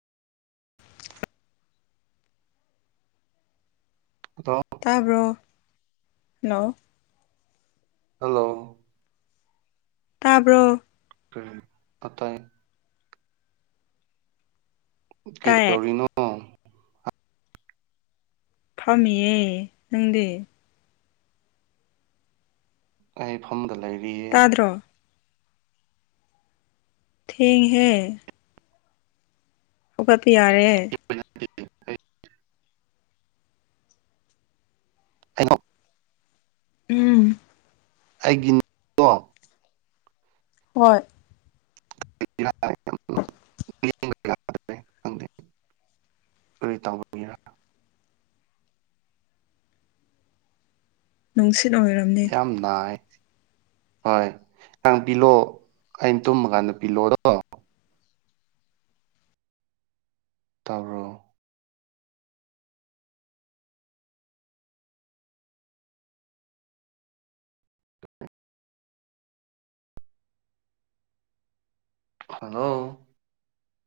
ꯑꯗꯣ ꯇꯥꯕ꯭ꯔꯣ ꯍꯜꯂꯣ ꯇꯥꯕ꯭ꯔꯣ ꯀ ꯑꯠꯇ ꯇꯥꯏꯌꯦ ꯀꯩꯗꯗꯧꯔꯤꯅꯣ ꯐꯥꯝꯃꯤꯌꯦ ꯅꯪꯗꯤ ꯑꯩꯐꯝꯐꯝꯗ ꯂꯩꯔꯤꯌꯦ ꯇꯥꯗ꯭ꯔꯣ ꯊꯦꯡꯍꯦ ꯑꯣꯄꯥꯄ ꯌꯥꯔꯦ [inaudible] ꯊꯅꯣ ꯎꯝ ꯑꯩꯒꯤ ꯍꯣꯏ [inaudible] ꯌꯥꯗ꯭ꯔꯦ ꯈꯪꯗꯦ ꯀꯔꯤ ꯇꯧꯕꯒꯤꯔ ꯅꯨꯡꯁꯤꯠ ꯑꯣꯏꯔꯝꯅꯤ ꯥꯏ ꯍꯣꯏ ꯅꯪ ꯄꯤꯂꯛꯑꯣ ꯑꯩꯅ ꯇꯨꯝꯃ ꯀꯥꯟꯗ ꯄꯤꯂꯛꯑꯣꯗꯣ ꯇꯧꯔꯣ ꯍꯜꯂꯣ